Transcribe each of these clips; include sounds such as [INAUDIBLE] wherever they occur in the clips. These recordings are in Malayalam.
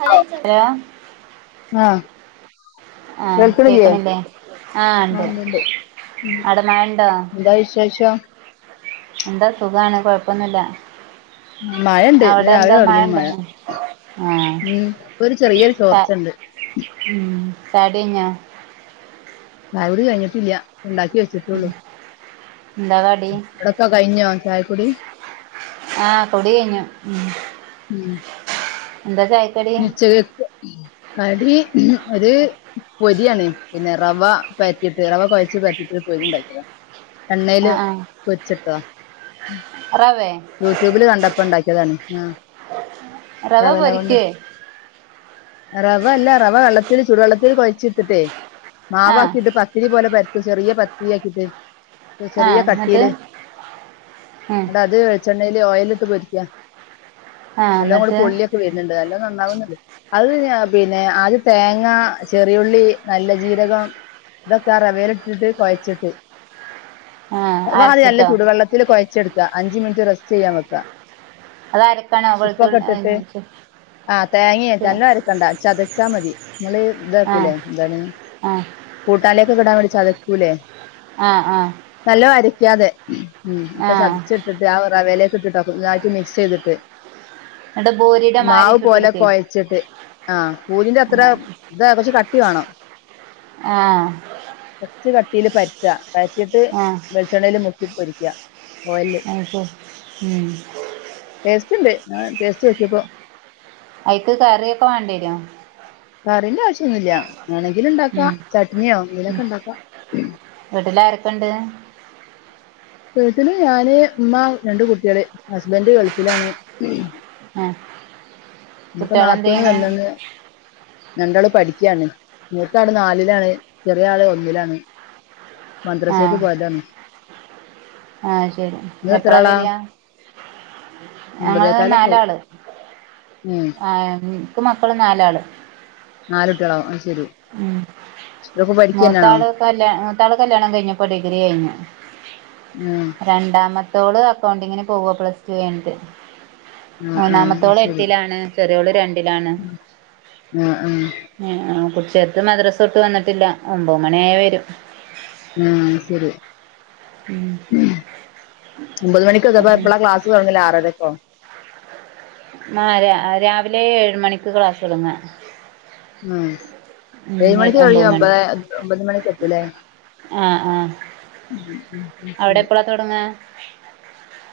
[UNINTELLIGIBLE] ആഹ് ആഹ് കേൾക്കണില്ലേ കേക്കണില്ലേ ആഹ് ഇണ്ട് ഉം എന്താ വിശേഷോ എന്താ സുഖാണ് കൊഴപ്പൊന്നുല്ല മഴണ്ട് ഇന്ന് രാവിലെ തൊടങ്ങിയതാ മഴ ആഹ് ഉം ഒരു ചെറിയൊരു ചാ ചോർച്ചണ്ട് ഉം ചായടി കഞ്ഞാ ചായകുടി കഴിഞ്ഞിട്ടില്ല ഒണ്ടാക്കി വച്ച് ഉം എന്താ കടി അവടൊക്കെ കഴിഞ്ഞോ ചായക്കുടി ആഹ് കുടി കഴിഞ്ഞു ഉം എന്താ ചായക്ക്‌ ഉച്ചക്കെക്ക് കടി ഒരു പൊരിയാണ് പിന്നെ റവ പരത്തിട്ട് റവ കൊഴച്ച് പരത്തിട്ട് പൊരി ഉണ്ടാക്കിതാ എണ്ണേല് ആഹ് ആഹ് പൊരിച്ചെട്ത്തോ റവേ യൂട്യൂബില് കണ്ടപ്പോയിണ്ടാക്കിയതാണ് ഏഹ് റവ പൊരിക്കെ റവ അല്ല റവ വെള്ളത്തിൽ ചുടുവെള്ളത്തിൽ കൊഴച്ചിട്ടിട്ടേ ആഹ് മാവാക്കി ഇത് പത്തിരി പോലെ പരത്തി ചെറിയ പത്തിരി ആക്കിട്ട് ചെറിയ ആഹ് എന്നിട്ട് കട്ടിയില് ഉം ന്നിട്ടത് വെളി ച്ചെണ്ണയില് ഓയിൽ ഇട്ട് പൊരിക്കുക ആഹ് എല്ലാം കൂടി എന്നിട്ട് പൊള്ളിയൊക്കെ വരുന്നുണ്ട് അല്ലോ നന്നാവുന്നുണ്ട് അത് പിന്നെ ആദ്യ തേങ്ങ ചെറിയുള്ളി നല്ല ജീരകം ഇതൊക്കെ റവേലിട്ടിട്ട് കുഴച്ചിട്ട് ആഹ് അപ്പ അത് നല്ല അരച്ചിട്ടോ ചൂടുവെള്ളത്തില് കൊഴച്ച ച്ചെടുക്കുക അഞ്ച് മിനിറ്റ് റസ്റ്റ്‌ ചെയ്യാംവെക്കാ അതരക്കാണാ വെളുത്തുള്ളി [UNINTELLIGIBLE] ആഹ് തേങ്ങ ആഹ് എല്ലാം അരക്കണ്ട ചതച്ചാ മതി നമ്മള് ഇതാക്കൂലേ എന്താണ് ആഹ് കൂട്ടാനിലേക്കെടാന് ചതക്കൂലേ ആഹ് ആഹ് നല്ലോണം അരക്കാതെ അപ്പൊ ആഹ് ചതിച്ചിട്ട ന്നിട്ട റവേലെക്കിട്ടിട്ടു മിക്സ് ചെയ്തിട്ട് ന്നിട്ട് ബോരിയുടെ മാരി ചുട്ട എടുക്ക വച്ചിട്ട് ആഹ് പൂരിന്റെ അത്ര ഇതാ കൊറച്ച് കട്ടി വേണം ആഹ് കൊറച്ച് കട്ടിലി പരത്തുവാ പരത്തിട്ട് ആഹ് വെളിച്ചെണ്ണല് മുക്കി പൊരിക്കുക ഓയിലില് ആക്കും മ്മ് ടേസ്റ്റ്ണ്ട് ടേസ്റ്റ് നോക്കിയപ്പോ അയിക്ക് കറിയൊക്കെ വേണ്ടി വരോ കറിന്റെ ആവശ്യൊന്നുല്ല വേണെങ്കില് ഉണ്ടാക്കാ ചട്നിയോ എങ്ങങ്കിലൊക്കെ ഉണ്ടാക്കാ വീട്ടിലാരൊക്കെയിണ്ട് വീട്ടില് ഞാന് ഉമ്മ രണ്ട് കുട്ടികള് ഹസ്ബൻഡ് ഗൾഫിലാണ് ആഹ് ഇപ്പോ നാത്തൂന് കുട്ടികളെന്തെയ്യ്ണ് വന്നണ്ട് രണ്ടാള് പഠിക്കുകയാണ് മൂത്താള് നാലിലാണ് ചെറിയ ആള് ഒന്നിലാണ് മദ്രസ്സക്കു പോയതാണ് ആഹ്ശരി നിങ്ങൾ എത്ര എപ്പളാ ആളാ വരിക ഞങ്ങള് ഒമ്പതേക്കാലൊക്കെ ആവും നാലാള് ഉം ആഹ് നിക്ക് മക്കള് നാലാള് നാല് കുട്ടികളോ ഐ ശരി ഉം ഇവരൊക്കെ പഠിക്കന്നെയാണോ മൂത്താള് കല്യാ മൂത്താള് കല്യാണം കഴിഞ്ഞപ്പോ ഡിഗ്രി കഴിഞ്ഞു ആഹ് രണ്ടാമത്തോള് അക്കൗണ്ടിങ്ങിന് പോവ പ്ലസ് ടു കയിഞ്ഞിട്ടു ആഹ് ആഹ് അത് മൂന്നാമത്തോള് ശരി എട്ടിലാണ് ചെറിയോള് രണ്ടിലാണ് ആഹ് ആഹ് [UNINTELLIGIBLE] ചേർത് മദ്രസ്സവിട്ടു വന്നിട്ടില്ല ഒമ്പത് മണിയായ വരും ആഹ് ശരി ഒമ്പത് മണിക്ക് അപ്പൊ ഉം എപ്പോളാ ക്ലാസ്സ് ആറരക്കോ ആഹ് രാവിലെ ഏഴ്‌ മണിക്ക ക്ലാസ് തൊടങ്ങ ഉം ഏഴ് മണിക്ക് കഴ ഒമ്പത് മണി ഒമ്പത ഒമ്പത് മണിക്ക് എത്തില്ലേ ആഹ് ആഹ് ഉം ഉം ഉം അവിടെ എപ്പളാ തുടങ്ങ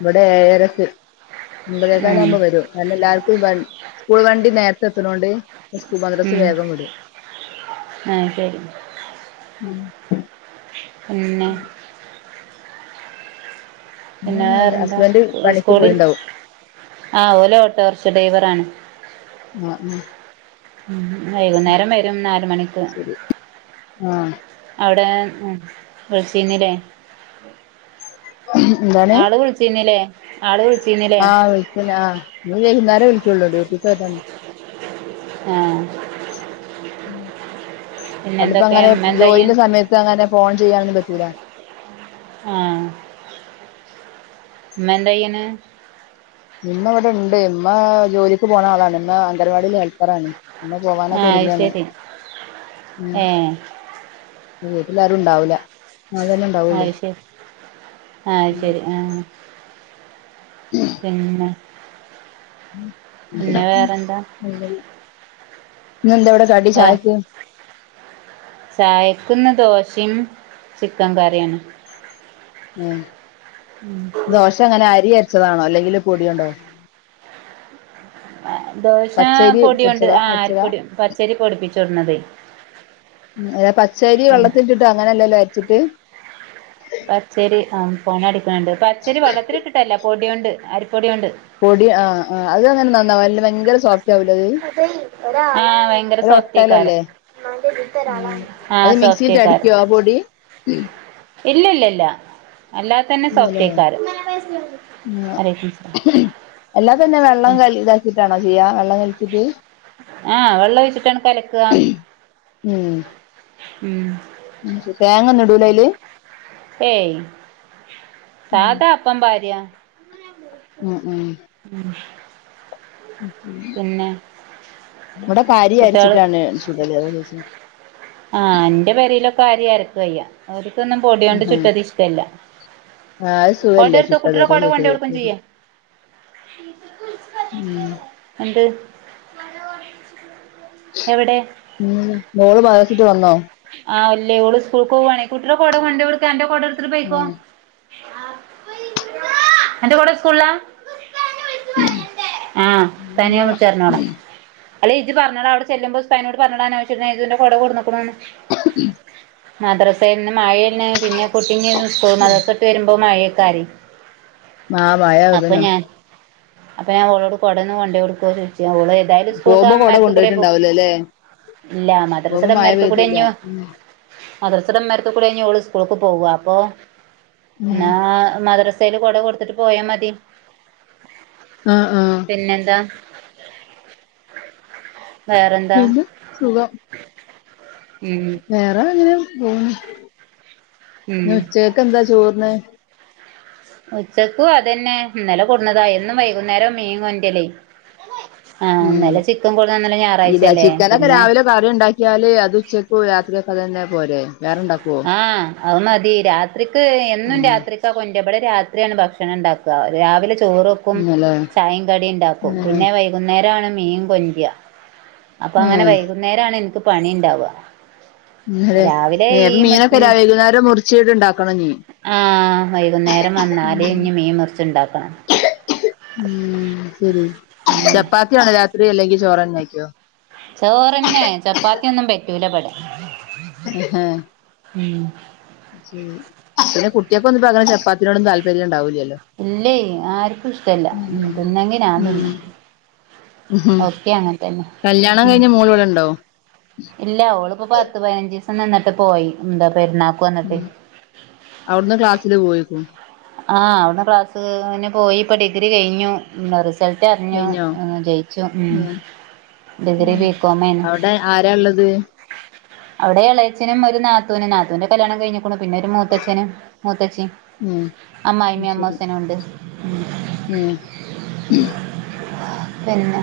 ഇവിടെ ഏഴരക്ക് ഒമ്പതേകാൽ ഉം ആകുമ്പോ വരും നല്ല എല്ലാവർക്കും സ്കൂൾ വണ്ടി നേരത്തെ എത്തണോണ്ട് മദ്രസ ഉം വേഗം വിടും ആഹ് ശരി പിന്നെ പിന്നെ വേറെന്താ ഹസ്ബൻഡ് പണിക്ക് സ്കൂളിൽ പോയിണ്ടാവും ആഹ് ഓലോ ഓട്ടോറിക്ഷ ഡ്രൈവറാണ് ഉം ഉം ഉ വൈകുന്നേരം വരും നാല മണിക്ക് ശരി ആഹ് അവിടെ വിളിച്ചന്നില്ലേ എന്താണ് ആള് വിളിച്ചീന്നില്ലേ ആള് വിളിച്ചിന്ന ആഹ് വിളിക്കൂല ഇനി വൈകും നേരവേ വിളിക്കുള്ളൂ ഡ്യൂട്ടി പോയതാണ്. ആഹ് ഉ പിന്നെ അണ്ടപ്പോ എന്തൊക്കെ അങ്ങനെ ഉമ്മ എന്താ ചെയ്യണ് ജോലിെ സമയത്ത് അങ്ങനെ ഫോൺ ചെയ്യാാനന്നന്ന് പറ്റീലാ ആഹ് ഉമ്മ എന്ത് ചെയ്യാന് ഇമ്മ ഇവിടെ ഉണ്ട് ഇമ്മ ജോലിക്ക് പോകണ ആളാണ് ഇമ്മ അംഗണവാടി ഹെൽപ്പറാണ് ഉമ്മ പോവാനൊക്കെ ആഹ് അത് ഒരുങ്ങാണ് ശരി ഏഹ് ഉ വീട്ടിൽ ആരും ഉണ്ടാവൂില്ല അതന്നെ ഉണ്ടാവുള്ളു അത് ശരി ആഹ് ശരി ആഹ് ഉ പിന്നെ ഇ പിന്നെ വേറെന്താ എന്ത അവിടെ കടി വേ ചായക്ക് ചായക്കിന്ന് ദോശയും ചിക്കൻ കറിയാണ്. ഉ ഉം. ദോശ എങ്ങനെ അരി അരച്ചതാണോ അല്ലെങ്കിൽില് പൊടിയുണ്ടോ ദോശ പച്ചരി പൊടിയുണ്ട് പൊടിച്ചതാ ആ അരച്ചതാ അരിപ്പൊടി പച്ചരി പൊടിപ്പിച്ചോണ്ട് വന്നതേ ഉ അത പച്ചരി വെള്ളത്തി്ിട്ടോ അങ്ങനെല്ലല്ലോ അരച്ചിട്ട് പച്ചരി ആ പൊണ അടിക്കണണ്ട് പച്ചരി വള്ളത്തിൽ ഇട്ടിട്ടല്ല പൊടികൊണ്ട് അരിപ്പൊടികൊണ്ട് പൊടി ആ് അത് അങ്ങനെ നന്നാവുംല്ല ഭയങ്കര സോഫ്റ്റ് ആവൂലേ അത് ആഹ ഭയങ്കര ഒരു സോഫ്റ്റയിക്കാരൻ ഒട്ടലല്ലേ ഉം ആഹ അത് മിക്സിയിലിട്ട് സോഫ്റ്റ്യിക്കാരൻ അടിക്കുവോ ആ പൊടി ഇല്ല ഇല്ല ഇല്ല അല്ലാത്ത ഇല്ലേ വലൈക്കും സലാം എല്ലാ തന്നെ വെള്ളം ക ട്ടാണോ ചെയ്യുക വെള്ളം നനച്ചട്ട് ആഹ് വെള്ളം ഒഴിച്ചിട്ടാണ് കലക്കുക ഉം ഉം തേങ്ങന്ന ഇടൂല അല് ഏയ് സാധാ ഉം അപ്പം ഭാര്യ ഉം ഉം ഉം ഇവിടെ അരി കുട്ടികള് അയച്ചിട്ടാണ് ചൂടൽ ആഹ് എന്റെ പരയിലൊക്കെ അ ര്യംരക്ക വയ്യ അവക്കൊന്നും പൊടിയണ്ട് ചുട്ടതി ഇഷിക്കല്ല ആഹ് കൊട എടുത്ത കുട്ടിയുടെ കൊട കൊണ്ട കൊടുത്തും ചെയ്യ ഉം എന്ത് എവിടെ ഉം മോള് [UNINTELLIGIBLE] വന്നോ ആ ഇല്ലേ ഓള് സ്കൂള്ക്ക്‌ വാണേയ് കുട്ടിടെ കൊട കൊണ്ടെടുക്കേ അന്റെ കൊടട്ത്തിട്ട് പൊയ്ക്കോ അന്റെ കൊട സ്കൂൾലാ ആ തനിയെ പിന്നെന്താ വിൾച്ചർഞ്ഞാള അല്ലെ ഇജ്ജ് പറഞ്ഞട അവിടെ ചെല്ല്പോ ഉസ്താദിനോട് [UNINTELLIGIBLE] ഉം മദ്രസയിൽ നിന്ന് മഴല്ല പിന്നെ കുട്ടിന്ന് [UNINTELLIGIBLE] മദ്രസട്ട് വരുമ്പോ മഴയൊക്കെ ആ മഴ [UNINTELLIGIBLE] അപ്പൊ അതന്നെ ഞാൻ അപ്പൊ ഞാൻ അവളോട് കൊടന്ന് [UNINTELLIGIBLE] എതായാലും സ്കൂൾക്ക പോകുമ്പോ കൊട അമ്മമാർക്ക കൂടെ പോ കൊണ്ടോയിട്ടുണ്ടാവൂലല്ലേ ഇല്ല പോകുമ്പോ മദ്രസയുടെ മഴ അമ്മമാർക്ക കൂടെ പെയ്തില്ല ഇങ്ങ് വാ ഉം മദ്രസയുടെ ഉമ്മറത്ത് കൂടെ ഓള് സ്കൂളക്ക് പോവ അപ്പൊ ഉം [UNINTELLIGIBLE] മദ്രാസ യില് കോട കൊടുത്തിട്ട് പോയാ മതി. ആഹ് ആഹ് പിന്നെ എന്താ പിന്നെ സുഖം ഉം വേറെ അങ്ങനെ പോണ് ഉം പിന്നെ ഉച്ചക്ക് എന്താ ചോറിന്ന് ഉച്ചക്കു അതന്നെ ഇന്നലെ കൊടുന്നതാ എന്നും വൈകുന്നേരാ മീൻ കൊണ്ട്രലേയ് ആഹ് ഉം ഇന്നലെ ചിക്കൻ കൊട്ന്ന് ഇന്നലെ ഇല്ല ഞായറാഴ്ചല്ലേ ചിക്കനൊക്കെ പിന്നെ രാവിലെ കറി ഉണ്ടാക്കിയാല് അത് ഉച്ചക്ക് രാത്രിയക്കെ അതന്നെ പോരെ വേറെണ്ടാക്കു ആഹ് അത് മതി രാത്രിക്ക് എന്നും ഉം രാത്രിക്ക് ട്ടാ കൊണ്ട്ര ബടെ രാത്രിയാണ് ഭക്ഷണണ്ടാക്കാ രാവിലെ ചോറും ക്കും ഇന്നലെ ചായിം കടിണ്ടാക്കും ഏഹ് പിന്നെ വൈകുന്നേരാണ് മീൻ കൊണ്ട്ര അപ്പൊ അങ്ങനെ ഏഹ് വൈകുന്നേരാണ് ഇൻക്ക് പണിണ്ടാവുക ഇന്നലെ രാവിലെ ഏഹ് ഈ അപ്പൊ മീനൊക്കെ മറ്റ് ര വൈകുന്നേരം മുറിച്ചീട്ട് ഉണ്ടാക്കണംഞീ ആഹ് വൈകുന്നേരം വന്നാല് ഞ്ഞി മീൻ മുർച്ച്ണ്ടാക്കണം ഉം ശരി പിന്നെ ചപ്പാത്തിയാണോ രാത്രി അല്ലെങ്കില് ചോറെന്നെ വെക്കോ ചോറെന്നെ ചപ്പാത്തിയൊന്നും പറ്റൂല ഇവിടെ ഹഹ ഉം പിന്നെ കുട്ടിയൊക്കെന്നിപ്പോ അങ്ങനെ ചെപ്പാത്തിനോടും താല്പര്യം ഉണ്ടാവൂലല്ലോ ഇല്ലയ് ആർക്കും ഇഷ്ടല്ല തിന്നെങ്കി ഉം ഞാൻതിന്നും തന്നെ കല്യാണം കഴിഞ്ഞ് മോള് ഇവിടെണ്ടോ ഇല്ലാ ഓളിപ്പോ പത്ത് പതിനഞ്ച് ദിവസം നിന്നിട്ട് പോയി എന്താ പെരുന്നാ. ഉം അവിടുന്ന് ക്ലാസ്സില് പോയിക്കും. ആഹ് അവിട്ന്ന് ക്ലാസ്ന് പോയി ഇപ്പം ഡിഗ്രി കഴിഞ്ഞു [UNINTELLIGIBLE] റിസൾട്ടറിഞ്ഞു കഴിഞ്ഞോ ജയിച്ചു ഏഹ് ഡിഗ്രി ബികോമേയ്ന്നു ആരാള്ളത്. അവിടെ എളയച്ചനും ഒരു നാത്തൂനും നാത്തൂന്റെ കല്യാണം കഴിഞ്ഞേക്കണു പിന്നെ ഒരു മൂത്തച്ഛനും മുത്തച്ചിം ഏഹ് അമ്മായിമ്മീം അമ്മോശനും ഉണ്ട് ഉം പിന്നെ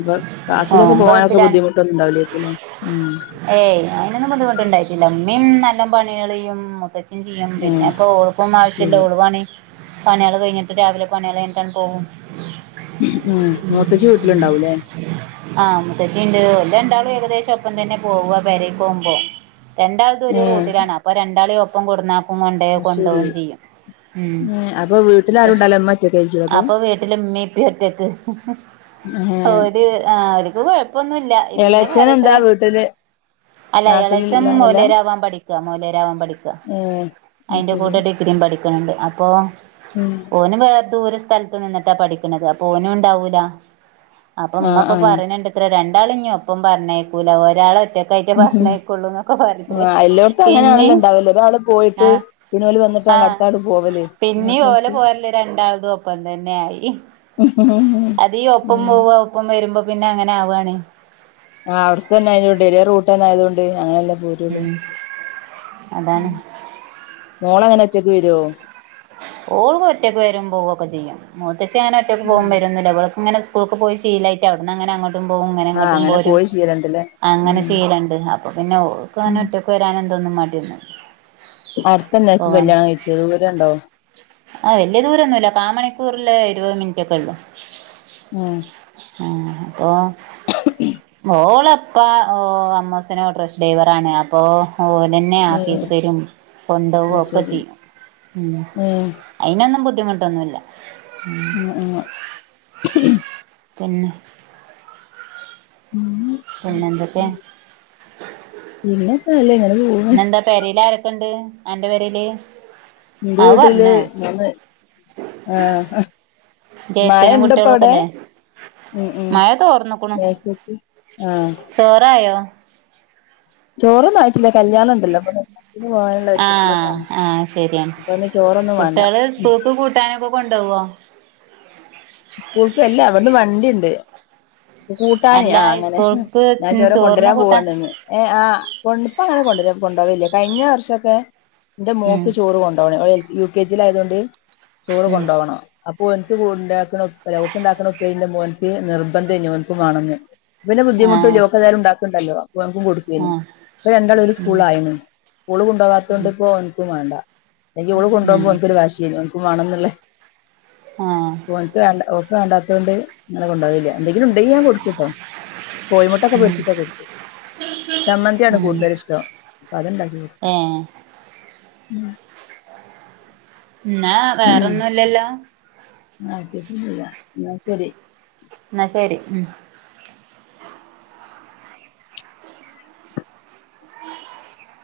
ഇപ്പൊ ഓൻ ക്ലാസ്സിലൊക്കേ പോകാനൊക്കെ ഗൾഫിലാണ് ബുദ്ധിമുട്ട് ഒന്നുംണ്ടാവൂലേയ്ക്കും ഏയ് അയ്നൊന്നും ബുദ്ധിമുട്ടുണ്ടായിട്ടില്ല ഉമ്മീം നല്ല പണികള് ചെയ്യും മൂത്തച്ചി ചെയ്യും ഏഹ് പിന്നെപ്പൊ ഓൾക്കും ശരി ആവശ്യല്ല ഓള് പണി പണിയാള് കഴിഞ്ഞിട്ട് രാവിലെ പണിയാള് കഴഞ്ഞിട്ടാണ്ട് പോകും ഉം മൂത്തച്ചി വീട്ടിലുണ്ടാവൂല്ലേ ആഹ് മുത്തച്ചിണ്ട് ഓര് രണ്ടാളും ഏകദേശം ഒപ്പം തന്നെ പോവാ പെരീക്ക് പോകുമ്പോ രണ്ടാൾതും ഒരു ഏഹ് റൂട്ടിലാണ് അപ്പൊ രണ്ടാളി ഒപ്പ് ഒപ്പം കൊട്ന്നാക്കും കൊണ്ടേയ് അത് കൊണ്ടോവും ചെയ്യും ഉം. വീട്ടിലാരുണ്ടാവൂല ഉമ്മ ഒറ്റ അപ്പൊ വീട്ടിലമ്മീപ്പി ഒറ്റൊക്ക് ഏഹ് ഓല് ഓൽക്ക് കൊഴ് പ്പൊന്നൂല്ല്യ പിന്നെ എളേച്ചൻ എന്താ പറിത്രേ വീട്ടില് അല്ല എളയച്ചൻ നാട്ടിലുള്ള ആളല്ല മോലിയാരാവാൻ പഠിക്കാ മോയിലരാവാൻ പഠിക്ക ഏഹ് അത് അതിന്റെ ശരി കൂടെ ഡിഗ്രി രിം പഠിക്ക്ണ്ണ്ട് അപ്പോ ഉം ഓന് വേറെ ദൂരെ സ്ഥലത്ത് നിന്നിട്ടാ പഠിക്കണത് അപ്പൊ ഓനുണ്ടാവൂല. അപ്പൊമ്മ ആഹ് ഇപ്പൊ ആഹ് പറയന്നുണ്ട്ത്രേ രണ്ടാള ഇനി ഒപ്പം പറഞ്ഞേയുക്കൂല ഒരാളെ കയറ്റി പറഞ്ഞ് ഉം. ആയക്കൊള്ളൂന്നൊക്കെ പറഞ്ഞിട്ട് ആഹ് എല്ലോടത്തും പിന്നെ അങ്ങനെയാണല്ലോ ഉണ്ടാവല് ഒരാള് പോയിട്ട് ആഹ് പിന്നെ ഓല് വന്നിട്ടാണല്ലോ ആഹ് അടുത്താള് പോവല് അതാ പിന്നി ഓലെ ചോദിച്ചേ പോരല് രണ്ടാളതും ഒപ്പം തന്നെ ആയി ഉം അതീ ഒപ്പം പോവാ ഒപ്പം വരുമ്പോ പിന്നെ അങ്ങനെ ആവാണ് ആഹ് അവിട്ത്തന്നെ ആയത് കൊണ്ട് ഒരേ റൂട്ട് തന്നെ ആയതുകൊണ്ട് അങ്ങനെല്ലാം. യൂട്യൂബ് ഉം അതാണ് മോളെങ്ങനാ ഒറ്റക്ക് വരോ ഓള് ഒറ്റക്ക് വരും പോവൊക്കെ ചെയ്യും മൂത്തച്ചി അങ്ങനെ ഒറ്റക്ക് പോകും ഉം വരുവൊന്നു ഇല്ല അവൾക്ക് ഇങ്ങനെ സ്കൂൾക്ക് പോയി ശീലായിറ്റ് അവിട അങ്ങനെങ്ങോ ട്ടും പോവും ഇങ്ങനെ ആഹ് ഇങ്ങോട്ടും അങ്ങനെ പോരും പോയി ശീലണ്ടല്ലേ അങ്ങനെ ഉം ചെയ്യലുണ്ട് അപ്പൊ പിന്നെ ഓൾക്കങ്ങനെ ഉം ഒറ്റക്ക് വരാൻ എന്തൊന്നും മടിയൊന്നുമില്ല അടുത്തന്താ കല്യാണം കഴിച്ചത് ദൂരം ഉണ്ടോ ആ, വലിയ ദൂരൊമൊന്നുമില്ല കാ മണിക്കൂറല്ലെ, ഇരുപത് മിനിറ്റ് ഒക്കെ ഉള്ളു ഉം ഉ അപ്പൊ ഓള് അപ്പം ഓ അമ്മോസിനെ ഓട്ടോറിക്ഷ ഡ്രൈവറാണ് അപ്പോൾ അത്‌ പോലെ തന്നെ ഏഹ് ആക്കിയക്കെ തരും കൊണ്ട് അത് പോകയൊക്കെ ശരി ചെയ്യും ഉം, ഏഹ് അതിനൊന്നും ബുദ്ധിമുട്ടൊന്നുമില്ല ഉം ഉം പിന്നെ ഉം പിന്നെ എന്തൊക്കെയാ പിന്നെന്താ അല്ലേ ഇങ്ങനെ പോണ് പിന്നെന്താ പെരേല് ആരൊക്കെയുണ്ട് അന്റെ പെരയില് എന്റെ വീട്ടില് മൂന്ന് മഴ ജ്യേഷ്ഠനും ഉണ്ട്പ്പൊ കുട്ടികളും അവിടെ ഒക്കെല്ലേ ഉം, ഉം മഴ തോർന്ന്ക്ക്ണു ആ ചോറായോ ചോറന്ന ആയിട്ടില്ല കല്യാണം കല്യാണത്തിന് പോകാനുള്ള ആഹ് ഒരുക്കത്തിലൊക്കാണ് ആഹ് ശരിയാണ് അപ്പ പിന്നെ ചോറൊന്നും വേണ്ട. കുട്ടികള് സ്കൂൾക്ക് കൂട്ടാനൊക്കെ കൊണ്ട് പോവുവോ സ്കൂൾക്ക് അല്ല അവിടുന്ന് വണ്ടി ഉണ്ട് കൂട്ടാനെ, അല്ല ആ അങ്ങനെ സ്കൂൾക്ക് ഞാൻ ചോറ് ചോറിന് കൊണ്ടുവരാൻ കൂട്ടാൻ പോവാണെന്നു ഏ ആ പഇപ്പങ്ങനെ കൊണ്ട് വരും, കൊണ്ട് പോകല്ല കഴിഞ്ഞ വർഷക്കെ എന്റെ ഉം മോക്ക് ചോറ് കൊണ്ടപോകണം, അവള് യു കെ ജി യിൽ ആയതുകൊണ്ട് ചോറ് ഉം കൊണ്ടുപോകണം. അപ്പൊ അവനിക്ക് ഉണ്ടാക്കണ ഉപ്പല, അവന്റെ ഉണ്ടാക്കണ ഉപ്പന്റെ പോലത്തെ നിർബന്ധ ആണ് അവൾക്കു വേണെന്ന്. പിന്നെ ബുദ്ധിമുട്ടില്ല, ആഹ് അവക്ക് എതായാലും ഉണ്ടാക്കുന്നുണ്ടല്ലോ, അപ്പ അവക്കും കൊടുക്കയരുന്നു ആഹ് അപ്പൊ രണ്ടാളും ഒരേ സ്കൂൾ ഉം ആയല്ലോ ഓള് കൊണ്ടോവാത്തോണ്ട് ഇപ്പോ എനിക്ക് വേണ്ട, അല്ലെ ഓള് കൊണ്ട് ഉം പോകുമ്പോ വാശിയായിരുന്നു എനിക്ക് വേണം എന്നല്ലേ ആഹ് ഓക്കെ ഓക്കെ വേണ്ടാത്തോണ്ട് കൊണ്ട് പോയില്ല എന്തെങ്കിലും കൊടുത്തുട്ടോ കോഴമുട്ടയൊക്കെ ഉം പൊരിച്ചിട്ടോ കൊടുക്കട്ടോ ചമ്മന്തിയാണ് കൂടുതല് ഇഷ്ടം അപ്പൊ അത്ണ്ടാക്കി ആഹ് ഉം എന്നാ വേറെൊന്നുംല്ലല്ലോ പ്രത്യേകിച്ചൊന്നുല്ല, ആ ശരി എന്ന ശരി ഉം ഉം